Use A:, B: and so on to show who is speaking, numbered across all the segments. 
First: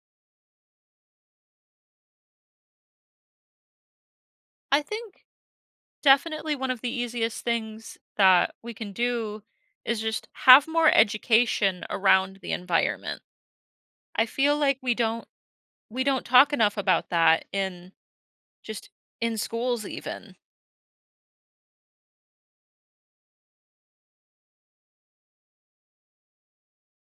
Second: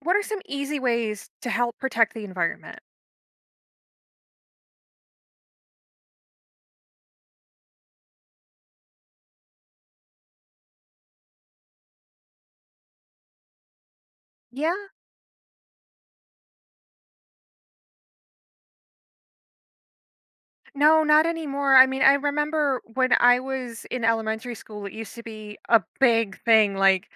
A: What are some easy ways to help protect the environment?
B: I think definitely one of the easiest things that we can do is just have more education around the environment. I feel
A: Yeah.
B: like we don't talk enough about that in just in schools even.
A: No, not anymore. I mean, I remember when I was in elementary school, it used to be a big thing. Like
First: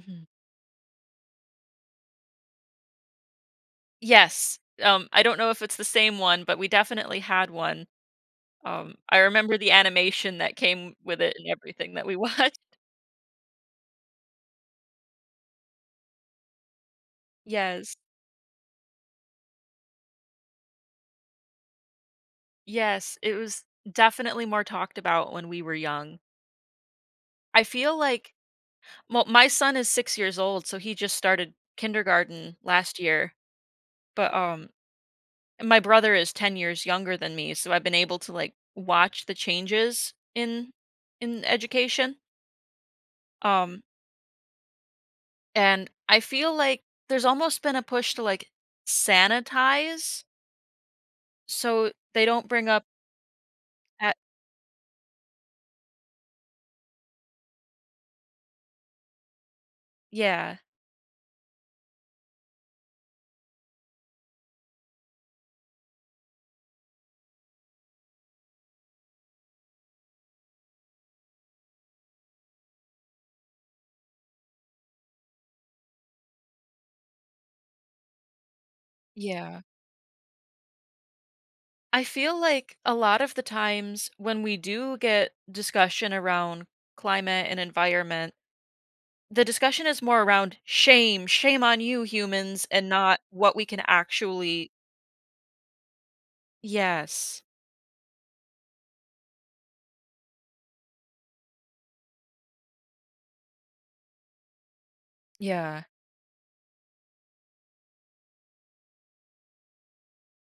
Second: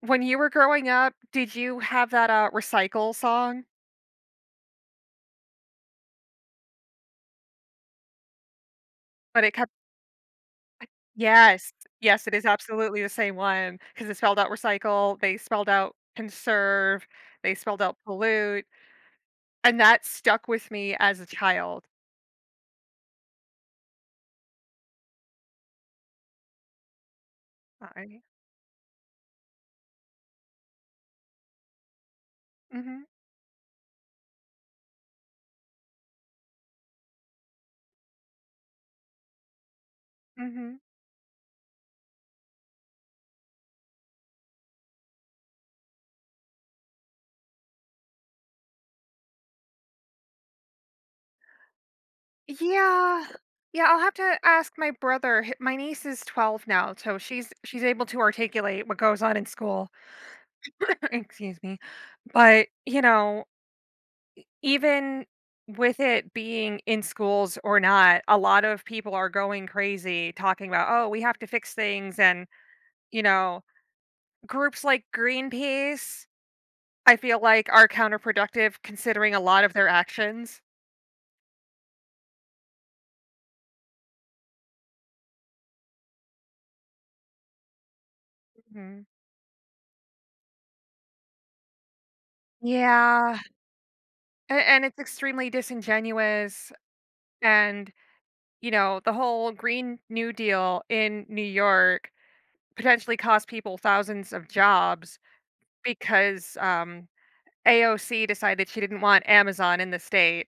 A: when you were growing up, did you have that recycle song?
B: Yes. I don't know if it's the same one, but we definitely had one. I
A: But it
B: remember the
A: kept,
B: animation that came with it and
A: yes,
B: everything that we
A: yes, it is
B: watched.
A: absolutely the same one because it spelled out recycle, they spelled out conserve, they spelled
B: Yes.
A: out pollute, and that stuck with me as a child.
B: Yes, it was definitely more talked about when we were young. I feel
A: I,
B: like. Well, my son is 6 years old, so he just started kindergarten last
A: mm-hmm,
B: year, but, my brother is 10 years younger than me, so I've been able to, like, watch the changes
A: mm-hmm.
B: in education, um, and I feel like there's almost been a push to, like, sanitize, so they don't bring up
A: Yeah. Yeah, I'll
B: at.
A: have to ask my brother. My niece is 12 now, so she's able to articulate what goes on in school.
B: Yeah,
A: Excuse me. But, you know, even with it being in schools or not, a lot of people are going crazy talking about, "Oh, we have to fix things." And, you know, groups like Greenpeace, I feel like are counterproductive considering a
B: yeah.
A: lot of their actions.
B: I feel like a lot of the times when we do get discussion around climate and environment,
A: Mhm.
B: the discussion is more around shame, shame on you humans, and not
A: Yeah.
B: what we can
A: a-
B: actually.
A: And it's extremely disingenuous
B: Yes.
A: and you know, the whole Green New Deal in New York potentially cost people thousands of jobs
B: Yeah.
A: because AOC decided she didn't want Amazon in the state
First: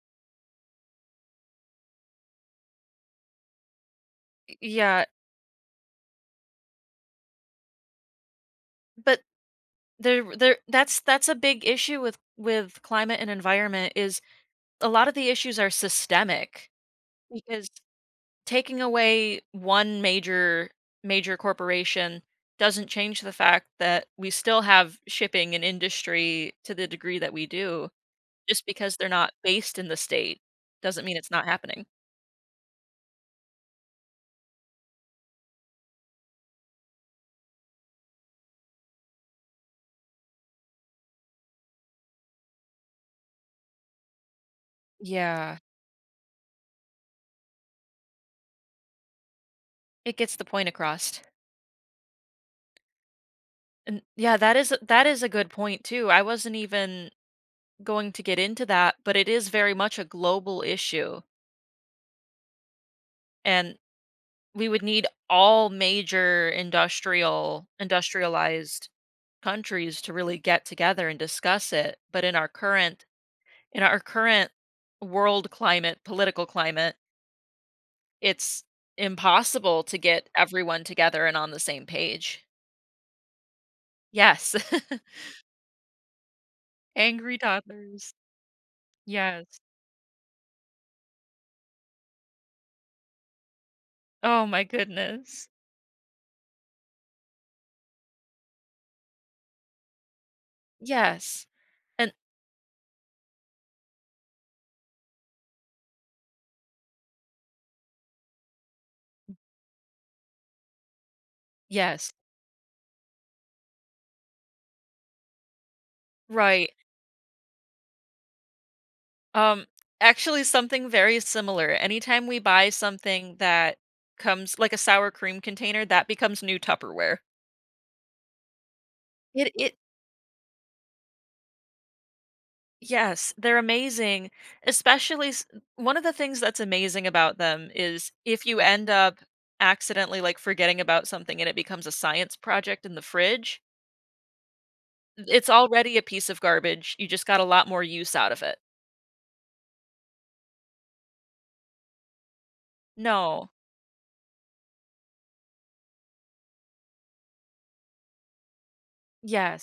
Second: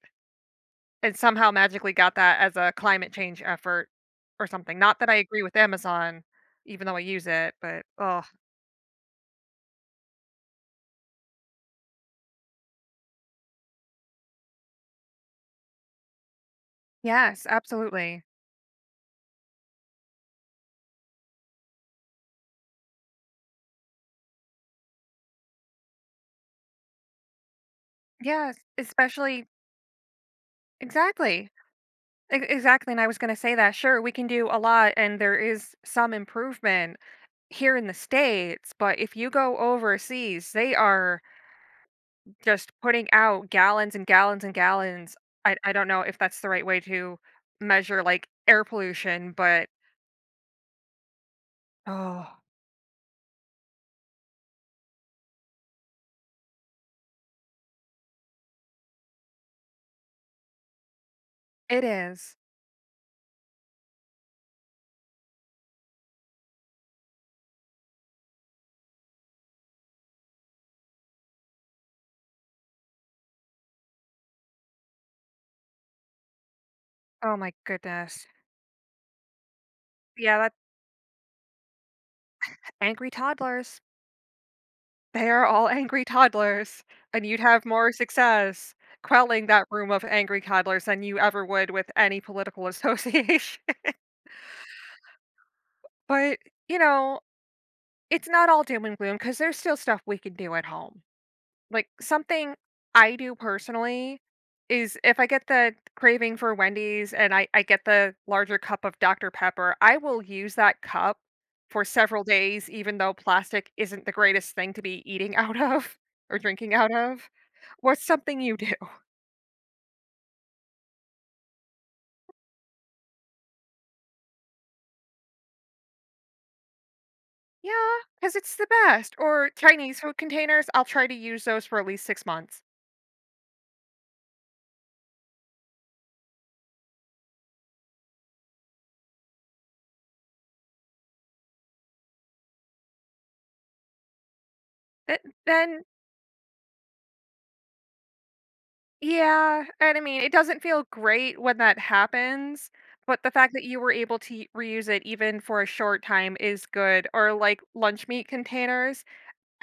A: and somehow magically got that as a climate change effort or something. Not
B: Yeah,
A: that I agree with Amazon, even though I use it, but oh,
B: but there that's a big issue with climate and environment is a lot of the issues are systemic
A: yes,
B: because
A: absolutely.
B: taking away one major corporation doesn't change the fact that we still have shipping and industry to the degree that we do.
A: Yes,
B: Just because they're not
A: especially,
B: based in the state doesn't mean it's not
A: exactly.
B: happening.
A: Ex Exactly, and I was gonna say that. Sure, we can do a lot, and there is some improvement here in the States, but if you go overseas, they are just putting out gallons and gallons and gallons. I
B: Yeah,
A: I don't know if that's the right way to measure, like, air pollution, but,
B: it gets the point across.
A: oh,
B: And yeah, that is a good point too. I wasn't even going to get into that, but it is very much a global issue.
A: it is.
B: And we would need all major industrialized countries to really get together and discuss it. But in our current world climate, political climate,
A: Oh my goodness.
B: it's impossible to get
A: Yeah, that's
B: everyone together and on the same page.
A: angry toddlers.
B: Yes.
A: They are all angry toddlers, and
B: Angry
A: you'd have more
B: toddlers.
A: success quelling
B: Yes.
A: that room of angry toddlers than you ever would with any political association.
B: Oh my goodness.
A: But, you know, it's not all doom and gloom because there's still stuff we can do at home.
B: Yes.
A: Like,
B: And
A: something I do personally is if I get the craving for Wendy's and I get the larger cup of Dr. Pepper, I will use that cup for
B: yes,
A: several days, even though plastic isn't the greatest thing to be eating out of or
B: right.
A: drinking out of. What's something you do?
B: Um, actually something very similar. Anytime we buy something that comes like a sour cream container, that becomes new Tupperware.
A: Yeah, because it's the best. Or
B: It
A: Chinese food containers, I'll try to use those for at least 6 months.
B: yes, they're amazing. Especially one of the things that's amazing about them is if you end up accidentally like forgetting about something and it becomes a science project in the fridge,
A: Th
B: it's
A: then
B: already a piece of garbage. You just got a lot more use out of it.
A: Yeah, and I mean, it doesn't feel great when that happens, but the
B: No.
A: fact that you were able to y reuse it even for a short time is good, or, like, lunch meat containers,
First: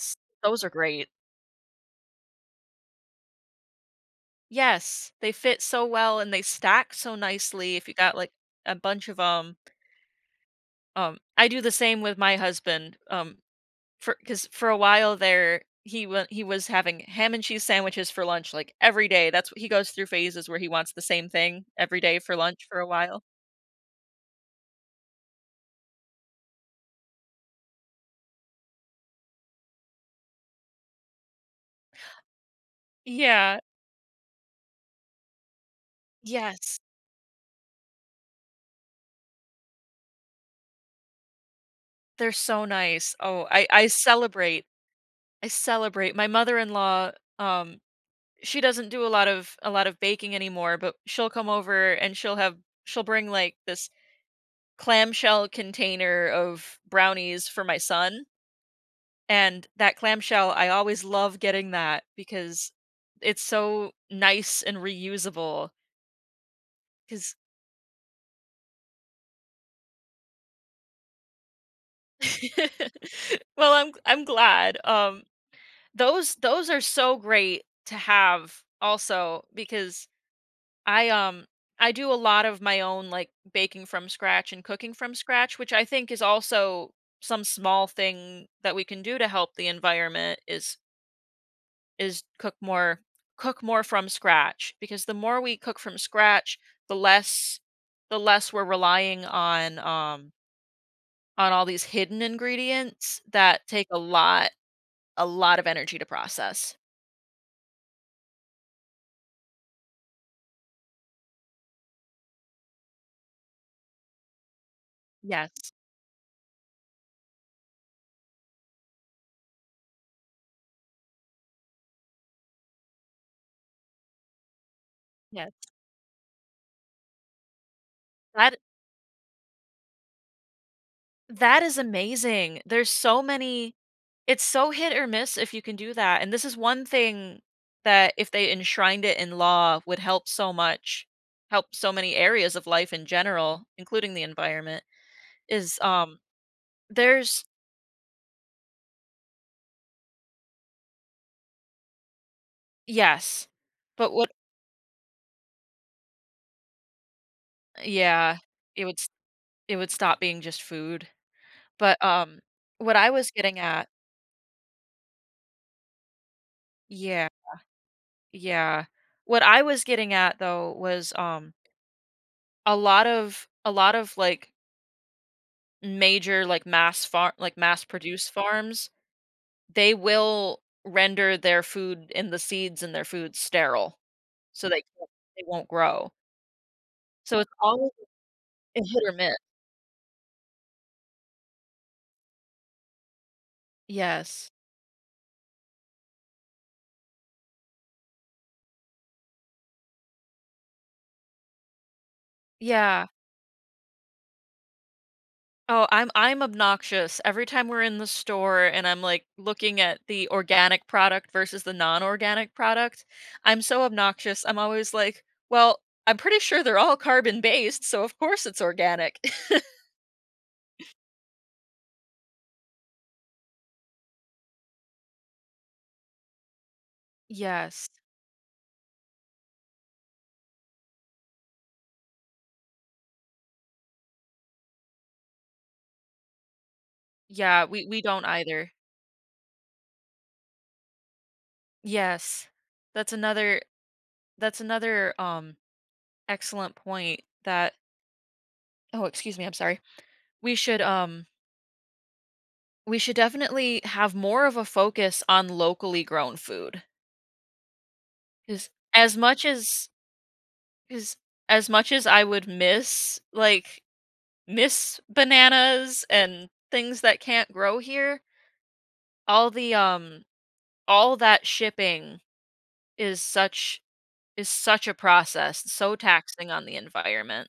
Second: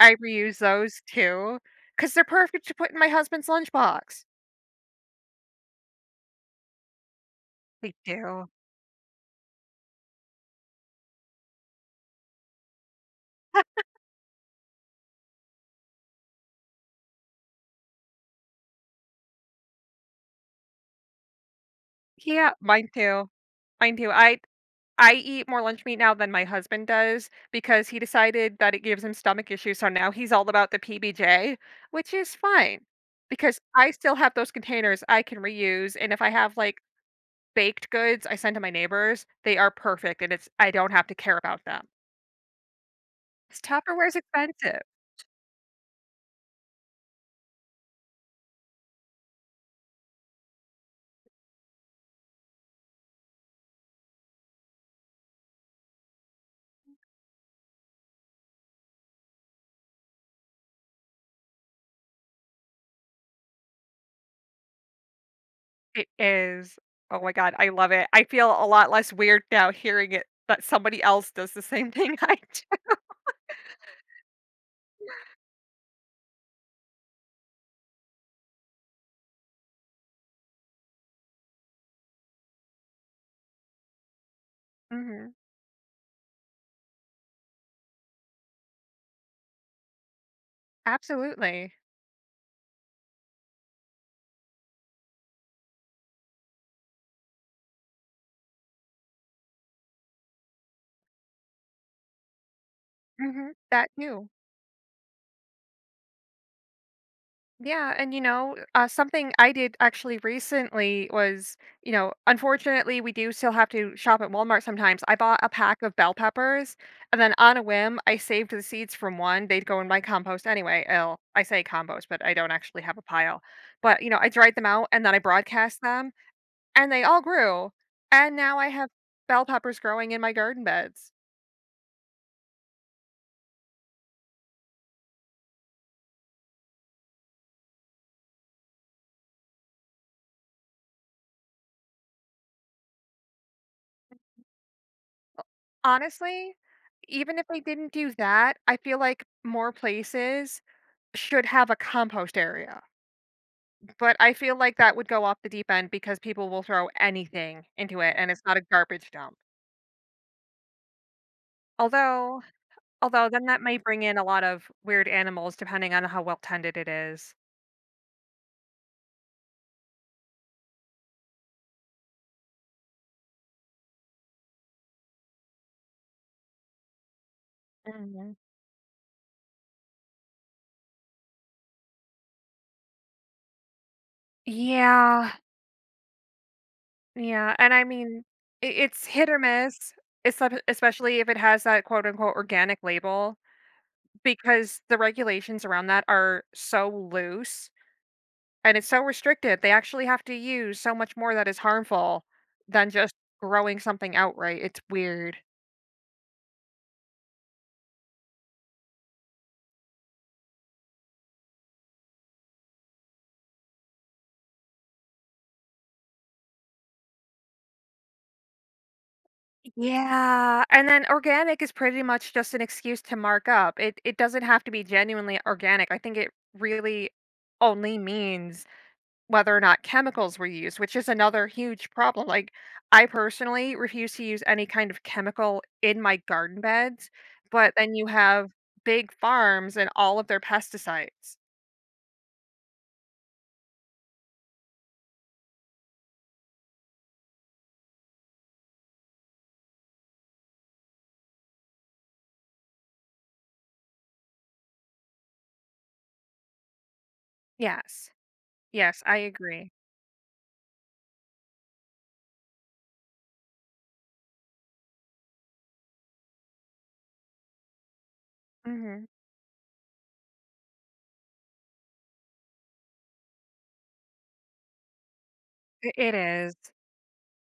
A: I reuse
B: those are
A: those
B: great.
A: too, because 'cause they're perfect to put in my husband's lunchbox.
B: Yes, they fit so well and they stack so nicely if you
A: They
B: got, like,
A: do.
B: a bunch of them. I do the same with my husband, for because for a while there, he was having ham and cheese sandwiches for lunch, like, every day. That's what he goes through phases where he wants the same thing every day for
A: Yeah,
B: lunch for a
A: mine
B: while.
A: too. Mine too. I eat more lunch meat now than my husband does because he decided that it gives him stomach issues, so now he's all about the PBJ, which is fine
B: Yeah.
A: because I still have those containers I can reuse, and if I have,
B: Yes,
A: like, baked goods I send to my neighbors, they are perfect, and it's I don't have to care about them.
B: they're so nice. Oh,
A: 'Cause
B: I
A: Tupperware's
B: celebrate.
A: expensive.
B: I celebrate. My mother-in-law, um she doesn't do a lot of baking anymore, but she'll come over and she'll bring like this clamshell container of brownies for my son. And that clamshell, I always love getting that because it's so nice and reusable.
A: It is. Oh my
B: Because
A: god, I love it. I feel a lot less weird now hearing it that somebody else does the same thing I do.
B: well, I'm glad. Those are so great to have also because I, um, I do a lot of my own, like, baking from scratch and cooking from
A: Mhm.
B: scratch, which I think is also some small thing that we can do to help the environment is
A: Absolutely.
B: is cook more cook more from scratch because the more we cook from scratch, the less the less we're relying on all these hidden ingredients
A: Mhm.
B: that take
A: That too.
B: a lot of energy to process.
A: Yeah, and something I did actually recently was, you know, unfortunately, we do still have to shop at Walmart sometimes. I bought a
B: Yes,
A: pack of bell peppers, and then on a whim, I saved the seeds from one. They'd go in my compost anyway. Oh, I say compost, but I don't actually have a pile. But you know, I dried them out, and then I
B: yes.
A: broadcast them. And they all grew, and
B: That
A: now I have bell peppers growing in my garden beds.
B: That is amazing. There's so many it's so hit or miss if you can do that, and this is one thing that if they enshrined it in law would help so much, help so many areas of life in general, including the environment, is,
A: Honestly, even
B: there's.
A: if they didn't do that, I feel like more places should have a compost area,
B: Yes, but
A: but
B: what.
A: I feel like that would go off the deep end because people will throw anything into it, and
B: Yeah,
A: it's not a
B: it would s
A: garbage dump.
B: it would stop being just food, but,
A: Although
B: what I was
A: then
B: getting
A: that may
B: at.
A: bring in a lot of weird animals depending on how well tended it
B: Yeah,
A: is.
B: yeah. What I was getting at though was, a lot of, like, major, like, mass farm like, mass-produced
A: Mhm.
B: farms, they will render their food and the seeds in their food sterile, so
A: Yeah.
B: they won't grow. So it's
A: Yeah, and I
B: always
A: mean, I
B: a hit
A: it's
B: or
A: hit
B: miss.
A: or miss, especially if it has that quote unquote organic label
B: Yes.
A: because the regulations around that are so loose and it's so restricted. They actually have to use so much more that is harmful than
B: Yeah.
A: just growing something outright. It's weird.
B: Oh, I'm obnoxious. Every time we're in the store and I'm, like, looking at the organic product versus the non-organic product, I'm so obnoxious. I'm always like, "Well, I'm pretty sure they're all carbon-based, so of course it's organic."
A: Yeah, and then organic is pretty much just an excuse to mark up. It doesn't have to be genuinely organic. I think it really
B: Yes.
A: only means whether or not chemicals were used, which is another huge problem. Like, I personally refuse to use any kind of chemical in my garden beds,
B: Yeah,
A: but then
B: we
A: you
B: don't
A: have
B: either.
A: big farms and all of their pesticides.
B: Yes. That's another that's another excellent point that oh, excuse me, I'm sorry. We should um we should definitely have more of a focus on locally grown food.
A: Yes.
B: Because
A: Yes,
B: as
A: I
B: much
A: agree.
B: as cuz as much as I would miss bananas and things that can't grow here,
A: Mhm.
B: all the um all that shipping is such is such a process, so
A: It
B: taxing
A: is.
B: on the environment.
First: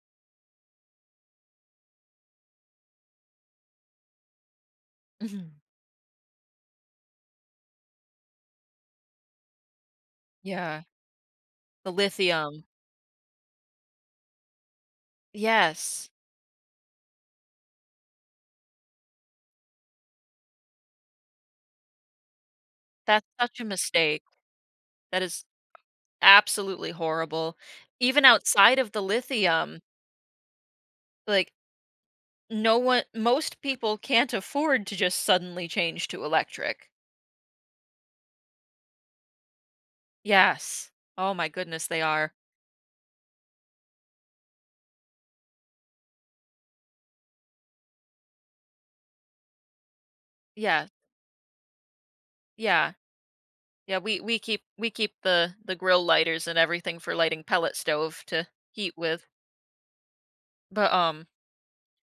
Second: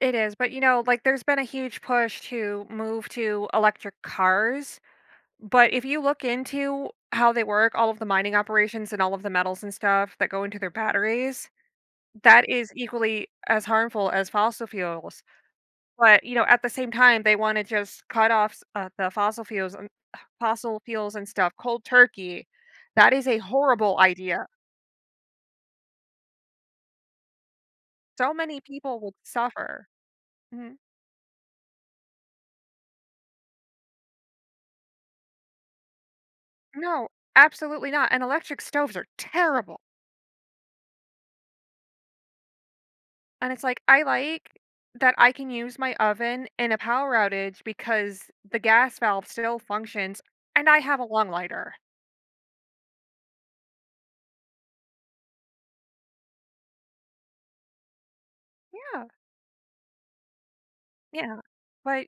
A: It is, but, you know, like, there's been a huge push to move to electric cars,
B: Mhm.
A: but if you look into how they work, all of the mining operations and all of the metals and stuff that go into their
B: Yeah.
A: batteries.
B: The
A: That
B: lithium.
A: is equally as harmful as fossil fuels,
B: Yes.
A: but, you know, at the same time, they wanna just cut off s the fossil fuels and fossil fuels and stuff cold turkey. That
B: That's
A: is a
B: such a
A: horrible
B: mistake.
A: idea.
B: That is absolutely horrible. Even
A: So many
B: outside of
A: people
B: the
A: would
B: lithium,
A: suffer. Mhm.
B: like, no one most people can't afford to just suddenly change to electric.
A: No, absolutely not, and electric stoves are terrible,
B: Yes. Oh my goodness, they are.
A: and it's like, I like that I can use my oven in a power outage because the gas valve still functions, and I
B: Yeah.
A: have a long lighter.
B: Yeah. Yeah, we keep the grill lighters and everything for lighting pellet stove to heat
A: Yeah,
B: with. But,
A: yeah, but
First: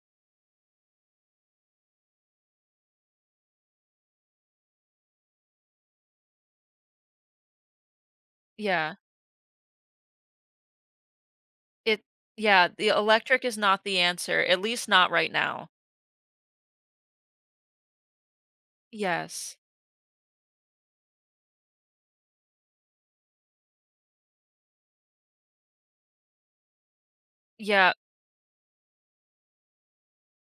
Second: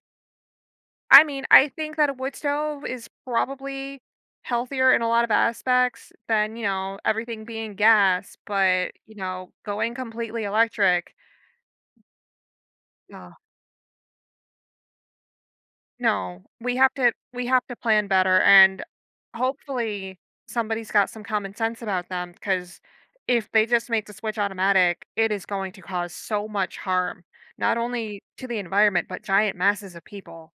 A: I mean, I think that a wood stove is probably healthier in a lot of aspects than, you know, everything being gas, but,
B: yeah.
A: you know, going completely electric,
B: It yeah, the
A: yeah.
B: electric is not the answer, at least not right now.
A: No, we have to plan better and
B: Yes.
A: hopefully somebody's got some common sense about them because if they just make the switch automatic, it is going to cause so much harm, not
B: Yeah.
A: only to the environment, but giant masses of people.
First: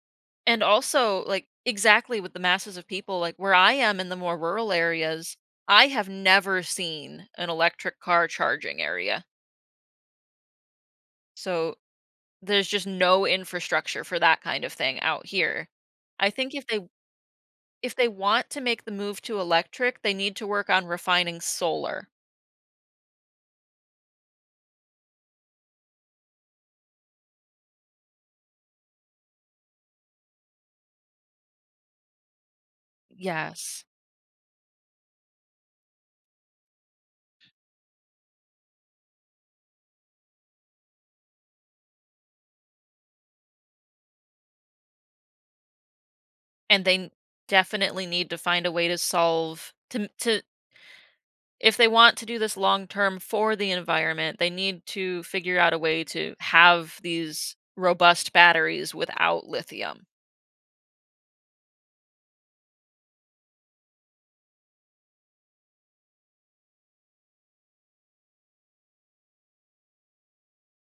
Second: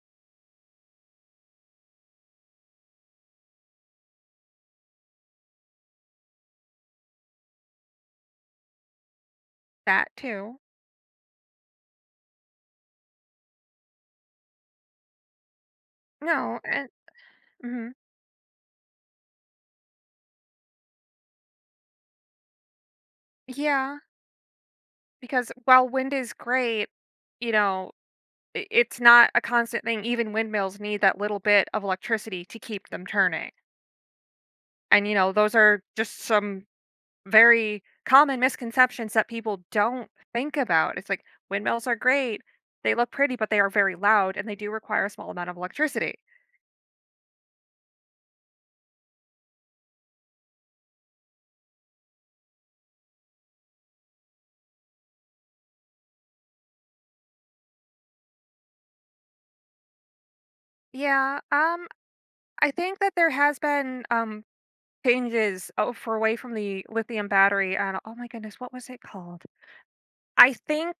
B: And also, like, exactly with the masses of people, like, where I am in the more rural areas, I have never seen an electric car charging area.
A: That too.
B: So there's just no infrastructure for that kind of thing out here. I think
A: No, and mhm.
B: if they want to make the move to electric, they need to work on refining solar.
A: Yeah. Because while wind is great, you know, I it's not a constant thing, even windmills need that little bit of electricity to keep them turning,
B: Yes.
A: and, you know, those are just some very common misconceptions that people don't think about, it's like, windmills are great, they look pretty, but they are very loud, and they do require a small amount of electricity.
B: And definitely need to find a way to if they want to do this long term for the environment, they need to figure out a way to have these robust batteries without lithium.
A: Yeah, I think that there has been, changes, oh, for away from the lithium battery, and oh my goodness, what was it called? I think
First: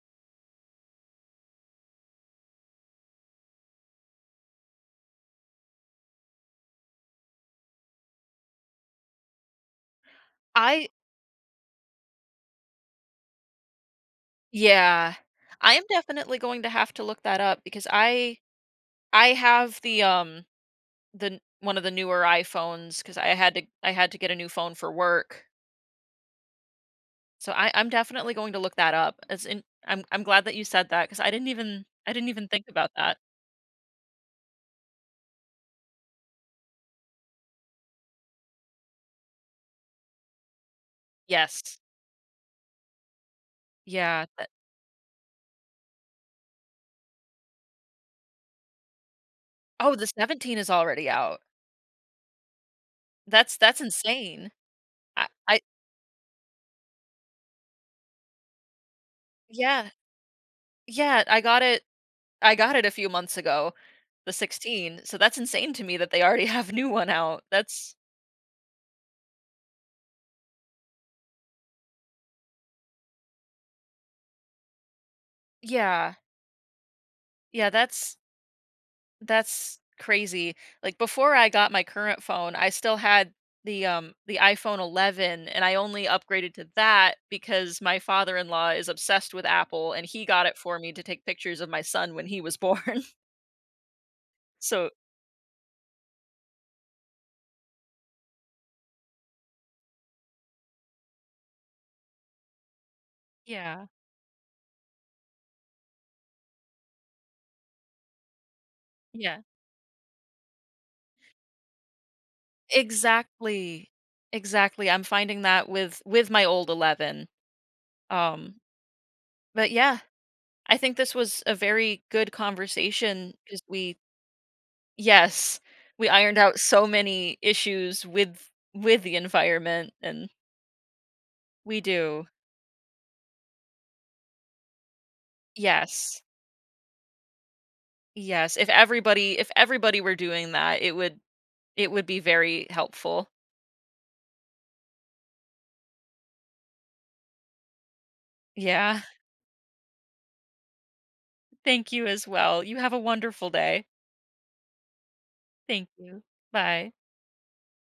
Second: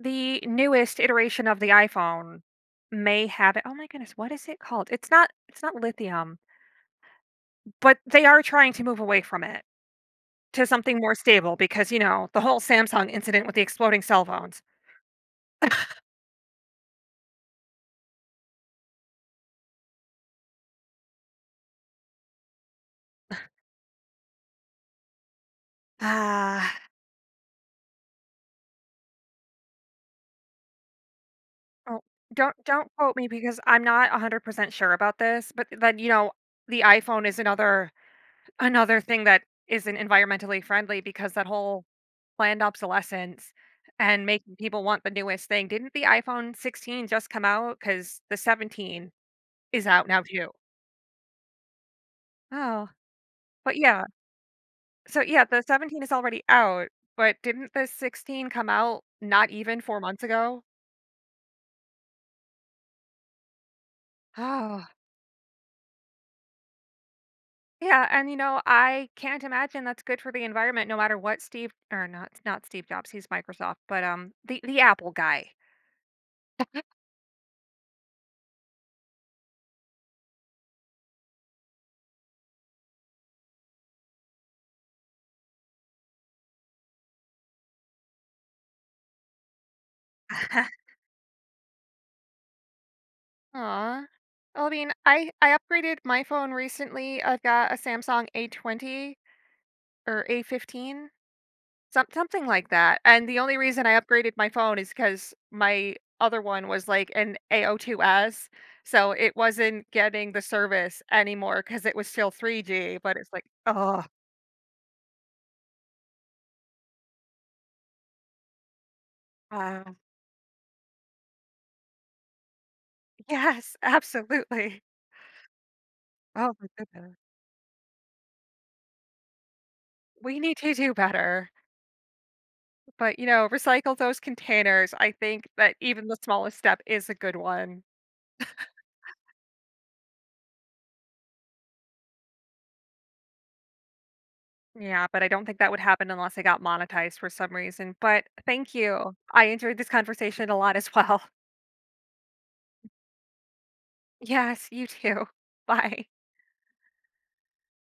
A: the newest iteration of the iPhone may have it. Oh my goodness, what is it called? It's not lithium, but they are trying to move away from it to
B: I
A: something more stable because, you know, the whole Samsung incident with the exploding cell phones.
B: yeah, I am definitely going to have to look that up because I have one of the newer iPhones cuz I had to get a new phone for work.
A: Ah,
B: So I'm definitely going to look that up. As in I'm glad that you said that cuz
A: oh,
B: I didn't even
A: don't
B: think
A: don't
B: about
A: quote
B: that.
A: me because I'm not 100% sure about this, but then, you know, the iPhone is another thing that isn't environmentally friendly because that
B: Yes.
A: whole planned obsolescence
B: Yeah.
A: and making people want the newest thing. Didn't the iPhone 16 just come out? Because the 17 is
B: Oh, the
A: out now too.
B: 17 is already out.
A: Oh,
B: That's
A: but
B: that's
A: yeah.
B: insane.
A: So
B: I
A: yeah,
B: I
A: the 17 is already out, but didn't the 16 come out not even
B: yeah,
A: 4 months ago?
B: yeah, I got it a few months ago, the
A: Oh,
B: 16, so that's insane to me that they already have new one out. That's
A: yeah. And you know, I can't imagine that's good for the environment, no matter what Steve or not Steve Jobs, he's Microsoft, but the Apple guy.
B: yeah, yeah, that's crazy. Like, before I got my current phone, I still had the iPhone 11, and I only upgraded to that because my father-in-law is obsessed with Apple, and he got it for me to take pictures of my son when he was born.
A: Aw. Well, I
B: So
A: mean, I upgraded my phone recently. I've got a Samsung A20 or A15, something like that. And the only
B: yeah,
A: reason I upgraded my phone is because my other one was like an A02s, so it
B: yeah.
A: wasn't getting the service anymore because it was still 3G, but it's like,
B: Exactly.
A: oh,
B: Exactly, I'm finding that with my old 11. Um, but
A: Um,
B: yeah, I think this was a very good conversation because
A: yes,
B: we.
A: absolutely.
B: Yes, we ironed
A: Oh
B: out
A: my
B: so
A: goodness.
B: many issues with the environment, and
A: We need to do better,
B: we do.
A: but, you know, recycle those containers. I think that even the
B: Yes.
A: smallest step is a good one.
B: Yes, if everybody were doing that, it would be very helpful.
A: Yeah, but I don't think that would happen unless I got monetized for some reason. But thank
B: Yeah,
A: you. I enjoyed this conversation a lot as well.
B: thank you as well. You have a wonderful day.
A: Yes, you too.
B: Thank
A: Bye.
B: you. Bye.